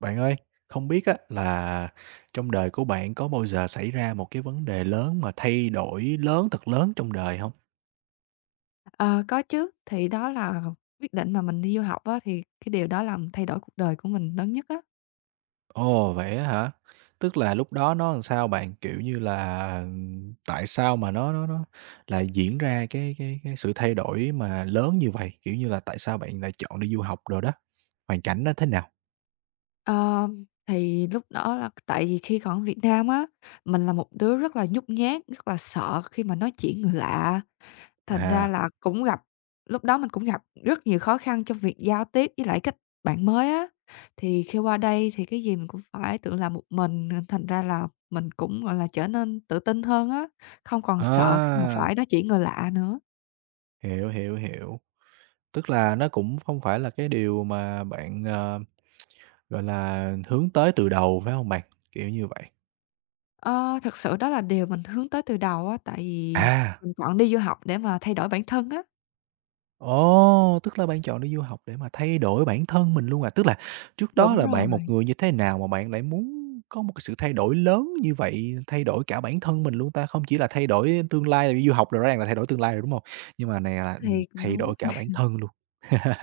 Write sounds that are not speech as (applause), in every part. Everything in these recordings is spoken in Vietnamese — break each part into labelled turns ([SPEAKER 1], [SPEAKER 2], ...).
[SPEAKER 1] Bạn ơi, không biết á là trong đời của bạn có bao giờ xảy ra một cái vấn đề lớn mà thay đổi lớn thật lớn trong đời không?
[SPEAKER 2] Ờ, có chứ, thì đó là quyết định mà mình đi du học á, thì cái điều đó làm thay đổi cuộc đời của mình lớn nhất á.
[SPEAKER 1] Ồ, vậy á hả? Tức là lúc đó nó làm sao bạn? Kiểu như là, tại sao mà nó lại diễn ra cái sự thay đổi mà lớn như vậy? Kiểu như là, tại sao bạn lại chọn đi du học rồi đó? Hoàn cảnh nó thế nào?
[SPEAKER 2] Ờ, thì lúc đó là tại vì khi còn ở Việt Nam á, mình là một đứa rất là nhút nhát, rất là sợ khi mà nói chuyện người lạ. Thành ra
[SPEAKER 1] À,
[SPEAKER 2] là cũng gặp lúc đó mình cũng gặp rất nhiều khó khăn trong việc giao tiếp với lại kết bạn mới á. Thì khi qua đây thì cái gì mình cũng phải tự làm một mình, nên thành ra là mình cũng, gọi là, trở nên tự tin hơn á, không còn sợ khi mà
[SPEAKER 1] à,
[SPEAKER 2] phải nói chuyện người lạ nữa.
[SPEAKER 1] hiểu, hiểu, hiểu. Tức là nó cũng không phải là cái điều mà bạn, gọi là hướng tới từ đầu, phải hông bạn? Kiểu như vậy.
[SPEAKER 2] Ờ, thực sự đó là điều mình hướng tới từ đầu á, tại vì
[SPEAKER 1] À.
[SPEAKER 2] mình chọn đi du học để mà thay đổi bản thân á.
[SPEAKER 1] Ồ, tức là bạn chọn đi du học để mà thay đổi bản thân mình luôn à? Tức là trước đó
[SPEAKER 2] Đúng
[SPEAKER 1] là bạn một
[SPEAKER 2] rồi,
[SPEAKER 1] người như thế nào mà bạn lại muốn có một cái sự thay đổi lớn như vậy, thay đổi cả bản thân mình luôn ta? Không chỉ là thay đổi tương lai, tại du học là rõ ràng là thay đổi tương lai rồi, đúng không? Nhưng mà này là,
[SPEAKER 2] thì cũng
[SPEAKER 1] thay
[SPEAKER 2] đúng.
[SPEAKER 1] đổi cả bản thân luôn. (laughs)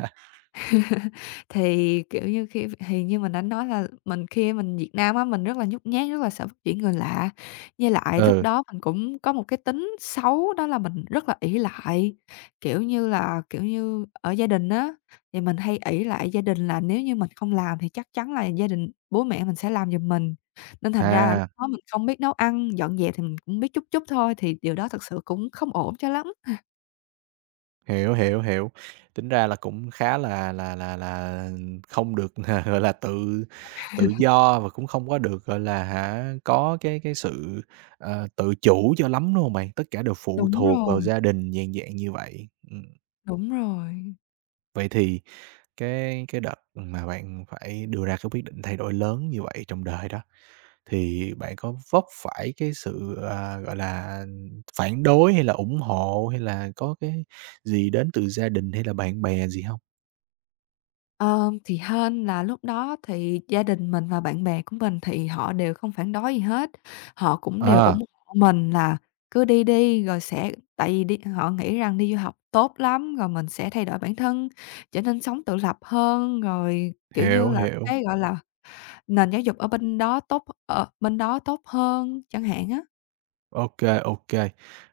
[SPEAKER 2] (laughs) Thì, kiểu như, khi thì như mình đã nói là mình khi mình Việt Nam á, mình rất là nhút nhát, rất là sợ bắt chuyện người lạ. Với lại lúc
[SPEAKER 1] Ừ,
[SPEAKER 2] đó mình cũng có một cái tính xấu đó là mình rất là ỷ lại, kiểu như, ở gia đình á, thì mình hay ỷ lại gia đình là nếu như mình không làm thì chắc chắn là gia đình bố mẹ mình sẽ làm giùm mình. Nên thành ra là lúc
[SPEAKER 1] à.
[SPEAKER 2] đó mình không biết nấu ăn, dọn dẹp thì mình cũng biết chút chút thôi, thì điều đó thực sự cũng không ổn cho lắm.
[SPEAKER 1] Hiểu, hiểu, hiểu. Tính ra là cũng khá là không được, (laughs) gọi là, tự tự do và cũng không có được, gọi là, hả, có cái sự, tự chủ cho lắm, đúng hông bạn? Tất cả đều phụ
[SPEAKER 2] Đúng
[SPEAKER 1] thuộc
[SPEAKER 2] rồi,
[SPEAKER 1] vào gia đình, dạng dạng như vậy. Ừm,
[SPEAKER 2] đúng rồi.
[SPEAKER 1] vậy thì cái đợt mà bạn phải đưa ra cái quyết định thay đổi lớn như vậy trong đời đó, thì bạn có vấp phải cái sự, à, gọi là, phản đối hay là ủng hộ, hay là có cái gì đến từ gia đình hay là bạn bè gì không?
[SPEAKER 2] Ờ, thì hên là lúc đó thì gia đình mình và bạn bè của mình thì họ đều không phản đối gì hết, họ cũng đều
[SPEAKER 1] À,
[SPEAKER 2] ủng hộ mình là cứ đi đi rồi sẽ tại vì đi họ nghĩ rằng đi du học tốt lắm, rồi mình sẽ thay đổi bản thân, trở nên sống tự lập hơn, rồi, kiểu như
[SPEAKER 1] hiểu,
[SPEAKER 2] là,
[SPEAKER 1] hiểu.
[SPEAKER 2] cái, gọi là, nền giáo dục ở bên đó tốt hơn chẳng hạn á.
[SPEAKER 1] OK, OK.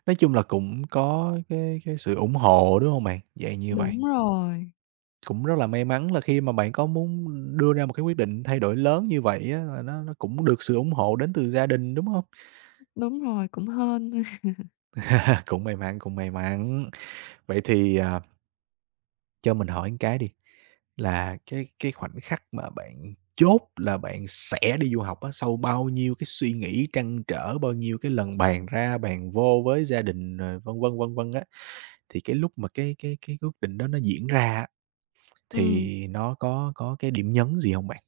[SPEAKER 1] Nói chung là cũng có cái sự ủng hộ, đúng không bạn? Vậy như vậy.
[SPEAKER 2] Đúng rồi,
[SPEAKER 1] Cũng rất là may mắn là khi mà bạn có muốn đưa ra một cái quyết định thay đổi lớn như vậy á, là nó cũng được sự ủng hộ đến từ gia đình, đúng không?
[SPEAKER 2] đúng rồi, cũng hên. (laughs)
[SPEAKER 1] (laughs) Cũng may mắn, cũng may mắn. Vậy thì, à, cho mình hỏi một cái đi. Là cái khoảnh khắc mà bạn chốt là bạn sẽ đi du học á, sau bao nhiêu cái suy nghĩ trăn trở, bao nhiêu cái lần bàn ra bàn vô với gia đình, rồi vân vân, vân vân á, thì cái lúc mà cái quyết định đó nó diễn ra á,
[SPEAKER 2] Ừm,
[SPEAKER 1] thì nó có cái điểm nhấn gì hông bạn?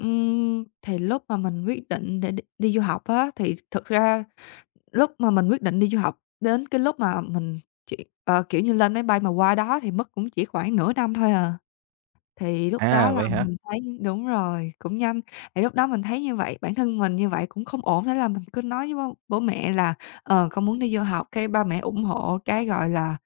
[SPEAKER 2] thì lúc mà mình quyết định để đi đi du học á, thì thực ra lúc mà mình quyết định đi du học đến cái lúc mà mình chuyển kiểu như, lên máy bay mà qua đó thì mất cũng chỉ khoảng nửa năm thôi à. Thì lúc đó
[SPEAKER 1] À,
[SPEAKER 2] là
[SPEAKER 1] vậy hả?
[SPEAKER 2] mình thấy đúng rồi, cũng nhanh. Thì lúc đó mình thấy như vậy, bản thân mình như vậy cũng không ổn, thế là mình cứ nói với bố bố mẹ là, ờ, "Con muốn đi du học", cái ba mẹ ủng hộ cái, gọi là,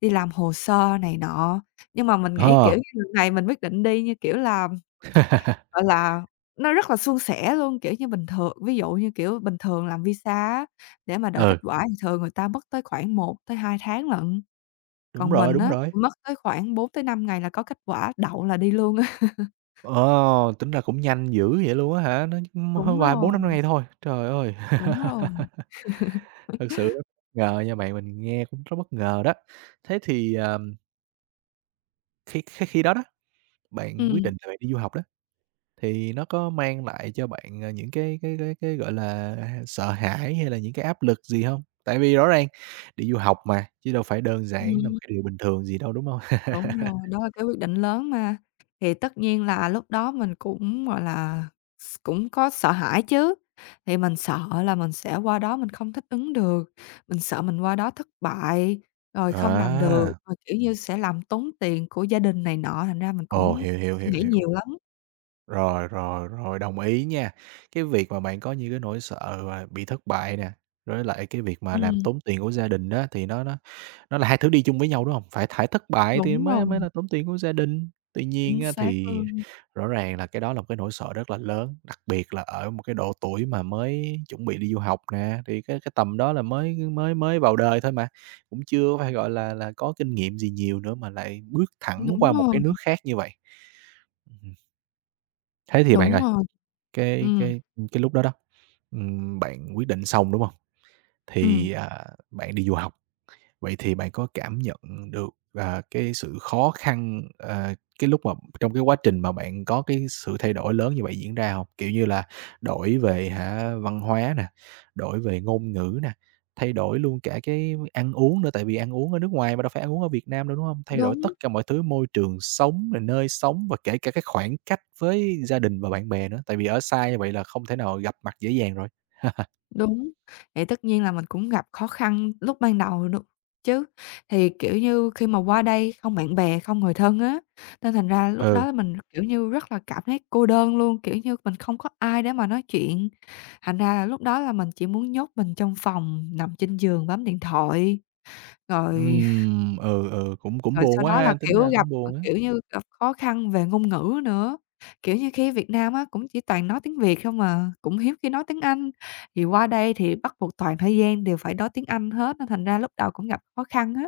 [SPEAKER 2] đi làm hồ sơ này nọ. Nhưng mà mình nghĩ,
[SPEAKER 1] Ờ.
[SPEAKER 2] kiểu như, lần này mình quyết định đi như, kiểu là,
[SPEAKER 1] (laughs)
[SPEAKER 2] gọi là, nó rất là suôn sẻ luôn, kiểu như, bình thường ví dụ như, kiểu, bình thường làm visa á, để mà đợi
[SPEAKER 1] Ừ,
[SPEAKER 2] kết quả thì thường người ta mất tới khoảng 1 tới 2 tháng lận,
[SPEAKER 1] đúng
[SPEAKER 2] còn
[SPEAKER 1] rồi,
[SPEAKER 2] mình
[SPEAKER 1] đúng
[SPEAKER 2] á,
[SPEAKER 1] rồi.
[SPEAKER 2] mất tới khoảng 4 tới 5 ngày là có kết quả, đậu là đi luôn á. (laughs)
[SPEAKER 1] Ờ, tính ra cũng nhanh dữ vậy luôn á hả? Nó,
[SPEAKER 2] Đúng
[SPEAKER 1] vài bốn
[SPEAKER 2] rồi,
[SPEAKER 1] năm ngày thôi, trời ơi!
[SPEAKER 2] đúng rồi.
[SPEAKER 1] (laughs) Thực sự rất bất ngờ nha bạn, mình nghe cũng rất bất ngờ đó. Thế thì, khi khi khi đó đó, bạn quyết
[SPEAKER 2] Ừm,
[SPEAKER 1] định là bạn đi du học đó, thì nó có mang lại cho bạn, những cái, gọi là, à, sợ hãi hay là những cái áp lực gì hông? Tại vì rõ ràng đi du học mà, chứ đâu phải đơn giản là một
[SPEAKER 2] ừm.
[SPEAKER 1] cái điều bình thường gì đâu, đúng hông? (laughs)
[SPEAKER 2] Đúng. Rồi, đó là cái quyết định lớn mà. Thì tất nhiên là lúc đó mình cũng, gọi là, cũng có sợ hãi chứ, thì mình sợ là mình sẽ qua đó mình không thích ứng được, mình sợ mình qua đó thất bại, rồi không làm được,
[SPEAKER 1] À,
[SPEAKER 2] rồi, kiểu như, sẽ làm tốn tiền của gia đình này nọ, thành ra mình
[SPEAKER 1] ồ,
[SPEAKER 2] cũng
[SPEAKER 1] hiểu, hiểu,
[SPEAKER 2] suy
[SPEAKER 1] hiểu,
[SPEAKER 2] nghĩ
[SPEAKER 1] hiểu.
[SPEAKER 2] nhiều lắm.
[SPEAKER 1] Rồi, rồi, rồi, đồng ý nha. Cái việc mà bạn có những cái nỗi sợ và bị thất bại nè, với lại cái việc mà làm
[SPEAKER 2] Ừm,
[SPEAKER 1] tốn tiền của gia đình á, thì nó là hai thứ đi chung với nhau, đúng hông? Phải thất bại thì
[SPEAKER 2] đúng
[SPEAKER 1] mới
[SPEAKER 2] rồi,
[SPEAKER 1] mới là tốn tiền của gia đình. Tuy nhiên
[SPEAKER 2] chính
[SPEAKER 1] á,
[SPEAKER 2] xác
[SPEAKER 1] thì
[SPEAKER 2] luôn.
[SPEAKER 1] rõ ràng là cái đó là một cái nỗi sợ rất là lớn, đặc biệt là ở một cái độ tuổi mà mới chuẩn bị đi du học nè, thì cái tầm đó là mới mới mới vào đời thôi mà, cũng chưa có phải, gọi là, có kinh nghiệm gì nhiều nữa mà lại bước thẳng
[SPEAKER 2] Đúng
[SPEAKER 1] qua một cái
[SPEAKER 2] rồi,
[SPEAKER 1] nước khác như vậy. Ừm, thế thì bạn
[SPEAKER 2] đúng
[SPEAKER 1] ơi,
[SPEAKER 2] rồi.
[SPEAKER 1] cái
[SPEAKER 2] Ừm,
[SPEAKER 1] cái, ừm, cái lúc đó đó, bạn quyết định xong, đúng hông?
[SPEAKER 2] ừm,
[SPEAKER 1] Thì, à, bạn đi du học. Vậy thì bạn có cảm nhận được, à, cái sự khó khăn, cái lúc mà trong cái quá trình mà bạn có cái sự thay đổi lớn như vậy diễn ra không? Kiểu như là, đổi về văn hóa nè, đổi về ngôn ngữ nè, thay đổi luôn cả cái ăn uống nữa, tại vì ăn uống ở nước ngoài mà đâu phải ăn uống ở Việt Nam đâu, đúng không? Thay đổi
[SPEAKER 2] đúng.
[SPEAKER 1] tất cả mọi thứ, môi trường sống, rồi nơi sống và kể cả cái khoảng cách với gia đình và bạn bè nữa, tại vì ở xa như vậy là không thể nào gặp mặt dễ dàng rồi.
[SPEAKER 2] Đúng, thì tất nhiên là mình cũng gặp khó khăn lúc ban đầu chứ. Thì, kiểu như, khi mà qua đây không bạn bè, không người thân á, nên thành ra lúc đó
[SPEAKER 1] Ừ,
[SPEAKER 2] là mình, kiểu như, rất là cảm thấy cô đơn luôn, kiểu như, mình không có ai để mà nói chuyện. Thành ra là lúc đó là mình chỉ muốn nhốt mình trong phòng, nằm trên giường bấm điện thoại, rồi
[SPEAKER 1] ừ, ừ, cũng cũng
[SPEAKER 2] rồi sau
[SPEAKER 1] buồn quá
[SPEAKER 2] đó là,
[SPEAKER 1] ha, tính
[SPEAKER 2] kiểu,
[SPEAKER 1] ra
[SPEAKER 2] gặp,
[SPEAKER 1] cũng
[SPEAKER 2] ờ,
[SPEAKER 1] buồn á.
[SPEAKER 2] kiểu như, gặp khó khăn về ngôn ngữ nữa, kiểu như, khi Việt Nam á cũng chỉ toàn nói tiếng Việt không à, cũng hiếm khi nói tiếng Anh, thì qua đây thì bắt buộc toàn thời gian đều phải nói tiếng Anh hết nên thành ra lúc đầu cũng gặp khó khăn á.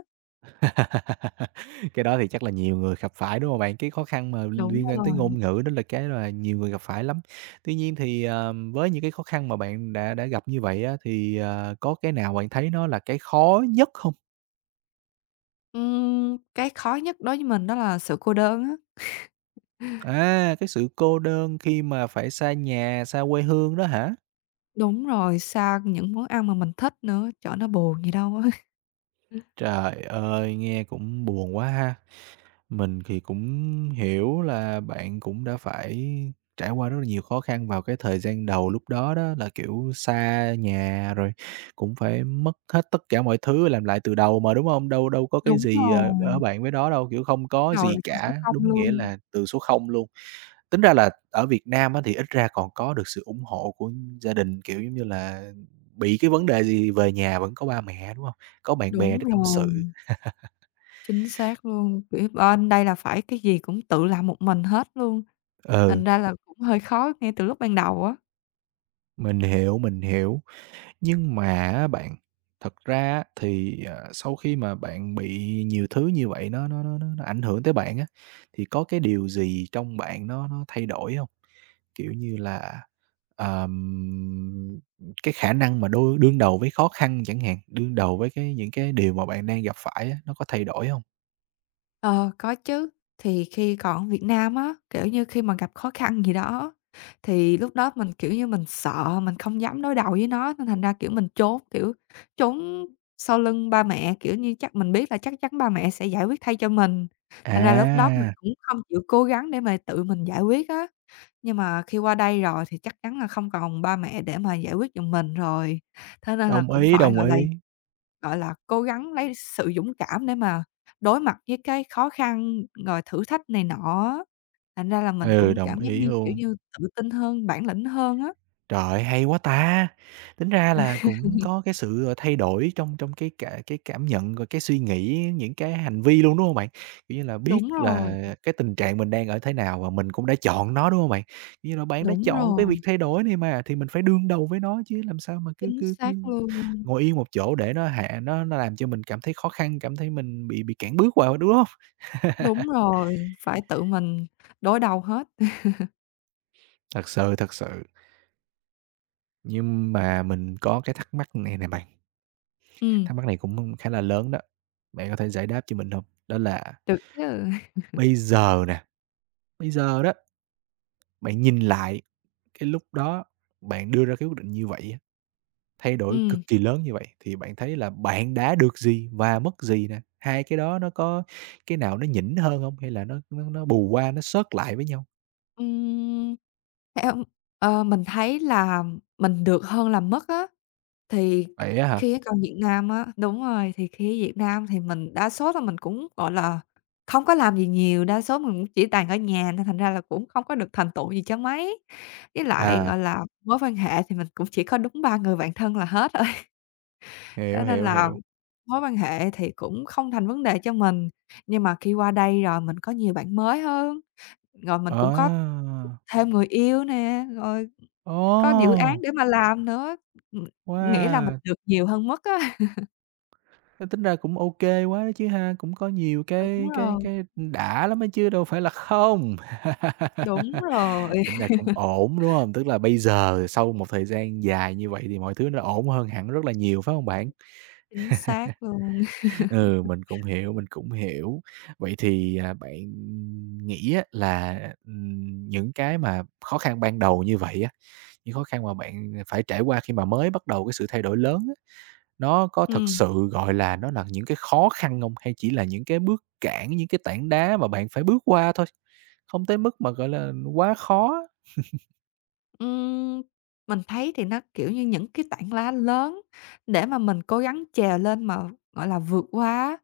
[SPEAKER 1] (laughs) Cái đó thì chắc là nhiều người gặp phải, đúng không bạn? Cái khó khăn mà
[SPEAKER 2] Đúng
[SPEAKER 1] liên quan tới
[SPEAKER 2] rồi.
[SPEAKER 1] ngôn ngữ đó là cái là nhiều người gặp phải lắm. Tuy nhiên thì, với những cái khó khăn mà bạn đã gặp như vậy á, thì, có cái nào bạn thấy nó là cái khó nhất không?
[SPEAKER 2] Cái khó nhất đối với mình đó là sự cô đơn á.
[SPEAKER 1] À, cái sự cô đơn khi mà phải xa nhà, xa quê hương đó hả?
[SPEAKER 2] Đúng rồi, xa những món ăn mà mình thích nữa, trời ơi, nó buồn gì đâu á.
[SPEAKER 1] Trời ơi, nghe cũng buồn quá ha! Mình thì cũng hiểu là bạn cũng đã phải trải qua rất là nhiều khó khăn vào cái thời gian đầu lúc đó đó, là, kiểu, xa nhà rồi cũng phải mất hết tất cả mọi thứ, làm lại từ đầu mà, đúng không? Đâu đâu có cái
[SPEAKER 2] Đúng
[SPEAKER 1] gì,
[SPEAKER 2] rồi,
[SPEAKER 1] ở bạn với đó đâu, kiểu, không
[SPEAKER 2] bắt
[SPEAKER 1] có
[SPEAKER 2] đầu
[SPEAKER 1] gì
[SPEAKER 2] lại con số
[SPEAKER 1] cả,
[SPEAKER 2] không
[SPEAKER 1] đúng nghĩa
[SPEAKER 2] luôn.
[SPEAKER 1] là từ số không luôn. Tính ra là ở Việt Nam á thì ít ra còn có được sự ủng hộ của gia đình, kiểu, giống như là, bị cái vấn đề gì về nhà vẫn có ba mẹ, đúng không? Có bạn bè
[SPEAKER 2] Đúng
[SPEAKER 1] để tâm
[SPEAKER 2] rồi.
[SPEAKER 1] sự.
[SPEAKER 2] Chính xác luôn, kiểu, bên đây là phải cái gì cũng tự làm một mình hết luôn,
[SPEAKER 1] Ừ,
[SPEAKER 2] thành ra là cũng hơi khó ngay từ lúc ban đầu á.
[SPEAKER 1] mình hiểu, mình hiểu. Nhưng mà á bạn, thật ra á thì, sau khi mà bạn bị nhiều thứ như vậy nó ảnh hưởng tới bạn á, thì có cái điều gì trong bạn nó thay đổi hông? Kiểu như là, ờm, cái khả năng mà đương đầu với khó khăn chẳng hạn, đương đầu với cái những cái điều mà bạn đang gặp phải á, nó có thay đổi hông?
[SPEAKER 2] Ờ, có chứ, thì khi còn ở Việt Nam á, kiểu như, khi mà gặp khó khăn gì đó, thì lúc đó mình, kiểu như, mình sợ, mình không dám đối đầu với nó nên thành ra, kiểu, mình trốn, kiểu, trốn sau lưng ba mẹ, kiểu như, chắc mình biết là chắc chắn ba mẹ sẽ giải quyết thay cho mình, thành ra là lúc đó mình
[SPEAKER 1] À,
[SPEAKER 2] cũng không chịu cố gắng để mà tự mình giải quyết á. Nhưng mà khi qua đây rồi thì chắc chắn là không còn ba mẹ để mà giải quyết giùm mình rồi, thế nên là
[SPEAKER 1] đồng
[SPEAKER 2] cũng
[SPEAKER 1] ý,
[SPEAKER 2] phải,
[SPEAKER 1] đồng
[SPEAKER 2] gọi là,
[SPEAKER 1] ý.
[SPEAKER 2] cố gắng lấy sự dũng cảm để mà đối mặt với cái khó khăn, rồi thử thách này nọ á. Thành ra là mình
[SPEAKER 1] Ừ,
[SPEAKER 2] cũng
[SPEAKER 1] đồng
[SPEAKER 2] cảm giác
[SPEAKER 1] ý
[SPEAKER 2] như, kiểu
[SPEAKER 1] luôn.
[SPEAKER 2] như, tự tin hơn, bản lĩnh hơn á.
[SPEAKER 1] Trời ơi, hay quá ta! Tính ra là cũng có cái sự, thay đổi trong trong cái cả cái cảm nhận, rồi cái suy nghĩ, những cái hành vi luôn, đúng hông bạn? Kiểu như là, biết
[SPEAKER 2] Đúng rồi,
[SPEAKER 1] là cái tình trạng mình đang ở thế nào và mình cũng đã chọn nó, đúng hông bạn? Kiểu như là, bạn đã
[SPEAKER 2] đúng
[SPEAKER 1] chọn cái việc
[SPEAKER 2] rồi,
[SPEAKER 1] thay đổi này mà, thì mình phải đương đầu với nó chứ làm sao mà cứ
[SPEAKER 2] chính
[SPEAKER 1] cứ
[SPEAKER 2] xác
[SPEAKER 1] cứ
[SPEAKER 2] luôn.
[SPEAKER 1] ngồi yên một chỗ để nó hạ nó làm cho mình cảm thấy khó khăn, cảm thấy mình bị cản bước vào, đúng hông?
[SPEAKER 2] Đúng rồi, phải tự mình đối đầu hết.
[SPEAKER 1] Thật sự, thật sự. Nhưng mà mình có cái thắc mắc này nè bạn.
[SPEAKER 2] Ừm,
[SPEAKER 1] Thắc mắc này cũng khá là lớn đó, bạn có thể giải đáp cho mình hông? Đó là
[SPEAKER 2] được chứ.
[SPEAKER 1] bây giờ nè, bây giờ đó, bạn nhìn lại cái lúc đó bạn đưa ra cái quyết định như vậy á, thay đổi
[SPEAKER 2] Ừm.
[SPEAKER 1] cực kỳ lớn như vậy thì bạn thấy là bạn đã được gì và mất gì nè? Hai cái đó nó có cái nào nó nhỉnh hơn hông? Hay là nó bù qua, nó xớt lại với nhau?
[SPEAKER 2] Ừm, theo mình thấy là mình được hơn là mất á, thì
[SPEAKER 1] Vậy á hả?
[SPEAKER 2] khi cái coi Việt Nam á đúng rồi, thì khi ở Việt Nam thì mình đa số là mình cũng, gọi là, không có làm gì nhiều, đa số mình cũng chỉ toàn ở nhà nên thành ra là cũng không có được thành tựu gì cho mấy. Với lại,
[SPEAKER 1] À,
[SPEAKER 2] gọi là, mối quan hệ thì mình cũng chỉ có đúng 3 người bạn thân là hết rồi, (laughs) cho
[SPEAKER 1] hiểu,
[SPEAKER 2] nên
[SPEAKER 1] hiểu,
[SPEAKER 2] là
[SPEAKER 1] hiểu.
[SPEAKER 2] mối quan hệ thì cũng không thành vấn đề cho mình. Nhưng mà khi qua đây rồi mình có nhiều bạn mới hơn, rồi mình
[SPEAKER 1] Ờ,
[SPEAKER 2] cũng có thêm người yêu nè, rồi có dự án
[SPEAKER 1] ồ,
[SPEAKER 2] để mà làm nữa, ừm, nghĩa là mình
[SPEAKER 1] wow!
[SPEAKER 2] được nhiều hơn mất á.
[SPEAKER 1] Thế tính ra cũng OK quá đó chứ ha, cũng có nhiều
[SPEAKER 2] Đúng
[SPEAKER 1] cái cái
[SPEAKER 2] rồi,
[SPEAKER 1] cái đã lắm á chứ đâu phải là không.
[SPEAKER 2] đúng rồi,
[SPEAKER 1] (laughs) Tính ra cũng ổn, đúng không? Tức là bây giờ sau một thời gian dài như vậy thì mọi thứ nó ổn hơn hẳn rất là nhiều, phải không bạn?
[SPEAKER 2] chính xác luôn.
[SPEAKER 1] Ừ, mình cũng hiểu, mình cũng hiểu. Vậy thì, à, bạn nghĩ á là, những cái mà khó khăn ban đầu như vậy á, những khó khăn mà bạn phải trải qua khi mà mới bắt đầu cái sự thay đổi lớn á nó có thật
[SPEAKER 2] Ừm.
[SPEAKER 1] sự, gọi là, nó là những cái khó khăn không? Hay chỉ là những cái bước cản, những cái tảng đá mà bạn phải bước qua thôi? Không tới mức mà, gọi là, quá khó.
[SPEAKER 2] Ừm, mình thấy thì nó, kiểu như, những cái tảng đá lớn để mà mình cố gắng trèo lên mà, gọi là, vượt qua á,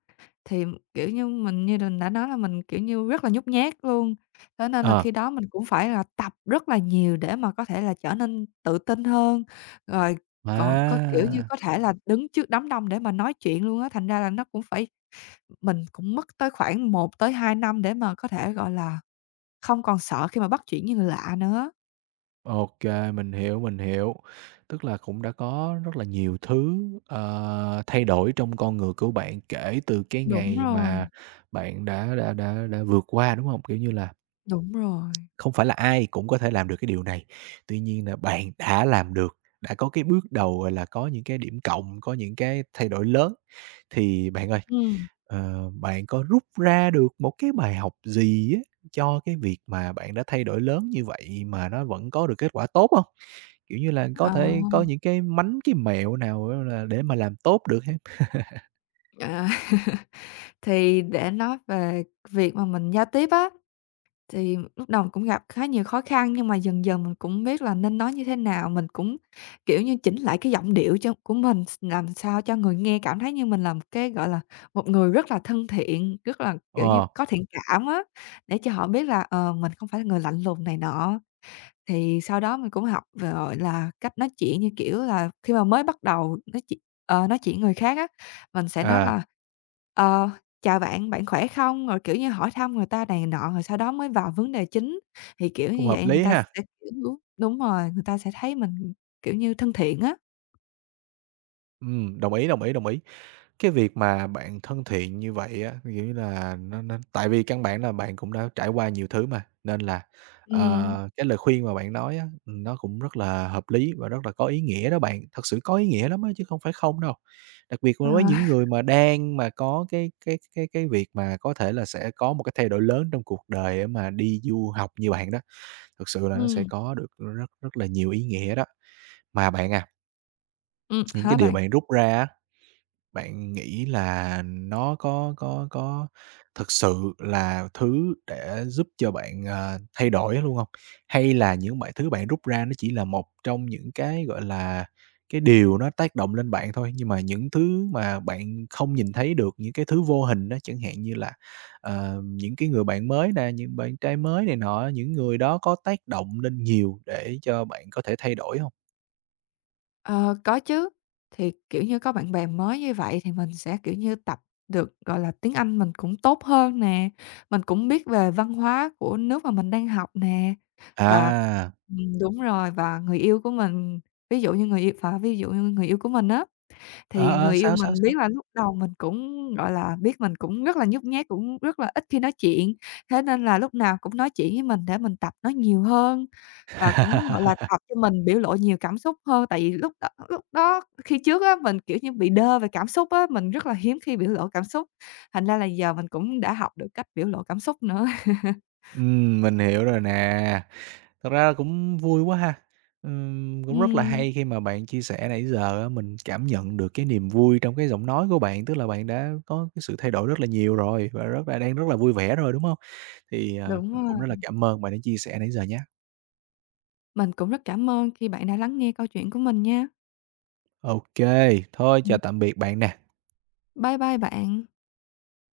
[SPEAKER 2] thì, kiểu như mình đã nói là mình, kiểu như, rất là nhút nhát luôn, thế nên là
[SPEAKER 1] Ờ,
[SPEAKER 2] khi đó mình cũng phải là tập rất là nhiều để mà có thể là trở nên tự tin hơn, rồi còn có, kiểu như,
[SPEAKER 1] à,
[SPEAKER 2] có thể là đứng trước đám đông để mà nói chuyện luôn á, thành ra là nó cũng phải mình cũng mất tới khoảng 1 tới 2 năm để mà có thể, gọi là, không còn sợ khi mà bắt chuyện với người lạ nữa.
[SPEAKER 1] ô kê, mình hiểu, mình hiểu. Tức là cũng đã có rất là nhiều thứ, thay đổi trong con người của bạn kể từ cái
[SPEAKER 2] Đúng
[SPEAKER 1] ngày
[SPEAKER 2] rồi.
[SPEAKER 1] mà bạn đã vượt qua, đúng không? Kiểu như là.
[SPEAKER 2] Đúng rồi.
[SPEAKER 1] Không phải là ai cũng có thể làm được cái điều này, tuy nhiên là bạn đã làm được, đã có cái bước đầu, gọi là, có những cái điểm cộng, có những cái thay đổi lớn. Thì bạn ơi,
[SPEAKER 2] Ừm.
[SPEAKER 1] bạn có rút ra được một cái bài học gì á cho cái việc mà bạn đã thay đổi lớn như vậy mà nó vẫn có được kết quả tốt không? Kiểu như là, có
[SPEAKER 2] Ờ,
[SPEAKER 1] thể có những cái mánh, cái mẹo nào á là để mà làm tốt được hén?
[SPEAKER 2] à, (laughs) thì để nói về việc mà mình giao tiếp á, thì lúc đầu cũng gặp khá nhiều khó khăn nhưng mà dần dần mình cũng biết là nên nói như thế nào, mình cũng, kiểu như, chỉnh lại cái giọng điệu cho của mình làm sao cho người nghe cảm thấy như mình là một cái, gọi là, một người rất là thân thiện, rất là, kiểu như,
[SPEAKER 1] Ờ,
[SPEAKER 2] có thiện cảm á, để cho họ biết là, ờ, mình không phải là người lạnh lùng này nọ. Thì sau đó mình cũng học về, gọi là, cách nói chuyện, như kiểu là, khi mà mới bắt đầu nói chuyện người khác á, mình sẽ nói
[SPEAKER 1] à,
[SPEAKER 2] là "Ờ, chào bạn, bạn khỏe không?" Rồi, kiểu như, hỏi thăm người ta này nọ, rồi sau đó mới vào vấn đề chính. Thì, kiểu
[SPEAKER 1] cũng
[SPEAKER 2] như
[SPEAKER 1] hợp
[SPEAKER 2] vậy, người
[SPEAKER 1] lý
[SPEAKER 2] ta sẽ,
[SPEAKER 1] ha.
[SPEAKER 2] kiểu đúng rồi, người ta sẽ thấy mình, kiểu như, thân thiện á.
[SPEAKER 1] Đồng ý, đồng ý, đồng ý. Cái việc mà bạn thân thiện như vậy á, kiểu như là, nó tại vì căn bản là bạn cũng đã trải qua nhiều thứ mà, nên là,
[SPEAKER 2] Ừm,
[SPEAKER 1] cái lời khuyên mà bạn nói á, nó cũng rất là hợp lý và rất là có ý nghĩa đó bạn, thật sự có ý nghĩa lắm á chứ không phải không đâu. Đặc biệt
[SPEAKER 2] ờ,
[SPEAKER 1] với những người
[SPEAKER 2] (laughs)
[SPEAKER 1] mà đang mà có cái việc mà có thể là sẽ có một cái thay đổi lớn trong cuộc đời để mà đi du học như bạn đó, thực sự là nó sẽ
[SPEAKER 2] ừm,
[SPEAKER 1] có được rất rất là nhiều ý nghĩa đó. Mà bạn à, những cái
[SPEAKER 2] hả
[SPEAKER 1] điều
[SPEAKER 2] bạn?
[SPEAKER 1] bạn rút ra á bạn nghĩ là nó có thực sự là thứ để giúp cho bạn, thay đổi luôn không? Hay là những thứ bạn rút ra nó chỉ là một trong những cái, gọi là, cái điều nó tác động lên bạn thôi, nhưng mà những thứ mà bạn không nhìn thấy được, những cái thứ vô hình đó chẳng hạn như là, những cái người bạn mới nè, những bạn trai mới này nọ, những người đó có tác động lên nhiều để cho bạn có thể thay đổi không?
[SPEAKER 2] Ờ, có chứ. Thì, kiểu như, có bạn bè mới như vậy thì mình sẽ, kiểu như, tập được, gọi là, tiếng Anh mình cũng tốt hơn nè, mình cũng biết về văn hóa của nước mà mình đang học nè. Và
[SPEAKER 1] À,
[SPEAKER 2] đúng rồi, và người yêu của mình, ví dụ như người yêu và ví dụ như người yêu của mình á,
[SPEAKER 1] ờ,
[SPEAKER 2] thì
[SPEAKER 1] ờ,
[SPEAKER 2] người yêu
[SPEAKER 1] sao, sao,
[SPEAKER 2] mình biết
[SPEAKER 1] sao?
[SPEAKER 2] là lúc đầu mình cũng, gọi là, biết mình cũng rất là nhút nhát, cũng rất là ít khi nói chuyện, thế nên là lúc nào cũng nói chuyện với mình để mình tập nói nhiều hơn. Và cũng, gọi là, tập
[SPEAKER 1] (laughs)
[SPEAKER 2] cho mình biểu lộ nhiều cảm xúc hơn, tại vì lúc đó khi trước á, mình, kiểu như, bị đơ về cảm xúc á, mình rất là hiếm khi biểu lộ cảm xúc, thành ra là giờ mình cũng đã học được cách biểu lộ cảm xúc nữa. (laughs)
[SPEAKER 1] Mình hiểu rồi nè. Thật ra là cũng vui quá ha. Cũng rất là
[SPEAKER 2] Ừm,
[SPEAKER 1] hay khi mà bạn chia sẻ nãy giờ á, mình cảm nhận được cái niềm vui trong cái giọng nói của bạn, tức là bạn đã có cái sự thay đổi rất là nhiều rồi và rất là đang rất là vui vẻ rồi, đúng không? Thì,
[SPEAKER 2] đúng
[SPEAKER 1] mình cũng
[SPEAKER 2] rồi.
[SPEAKER 1] rất là cảm ơn bạn đã chia sẻ nãy giờ nhé.
[SPEAKER 2] Mình cũng rất cảm ơn khi bạn đã lắng nghe câu chuyện của mình nha.
[SPEAKER 1] OK, thôi chào
[SPEAKER 2] Ừm,
[SPEAKER 1] tạm biệt bạn nè.
[SPEAKER 2] bye bye bạn.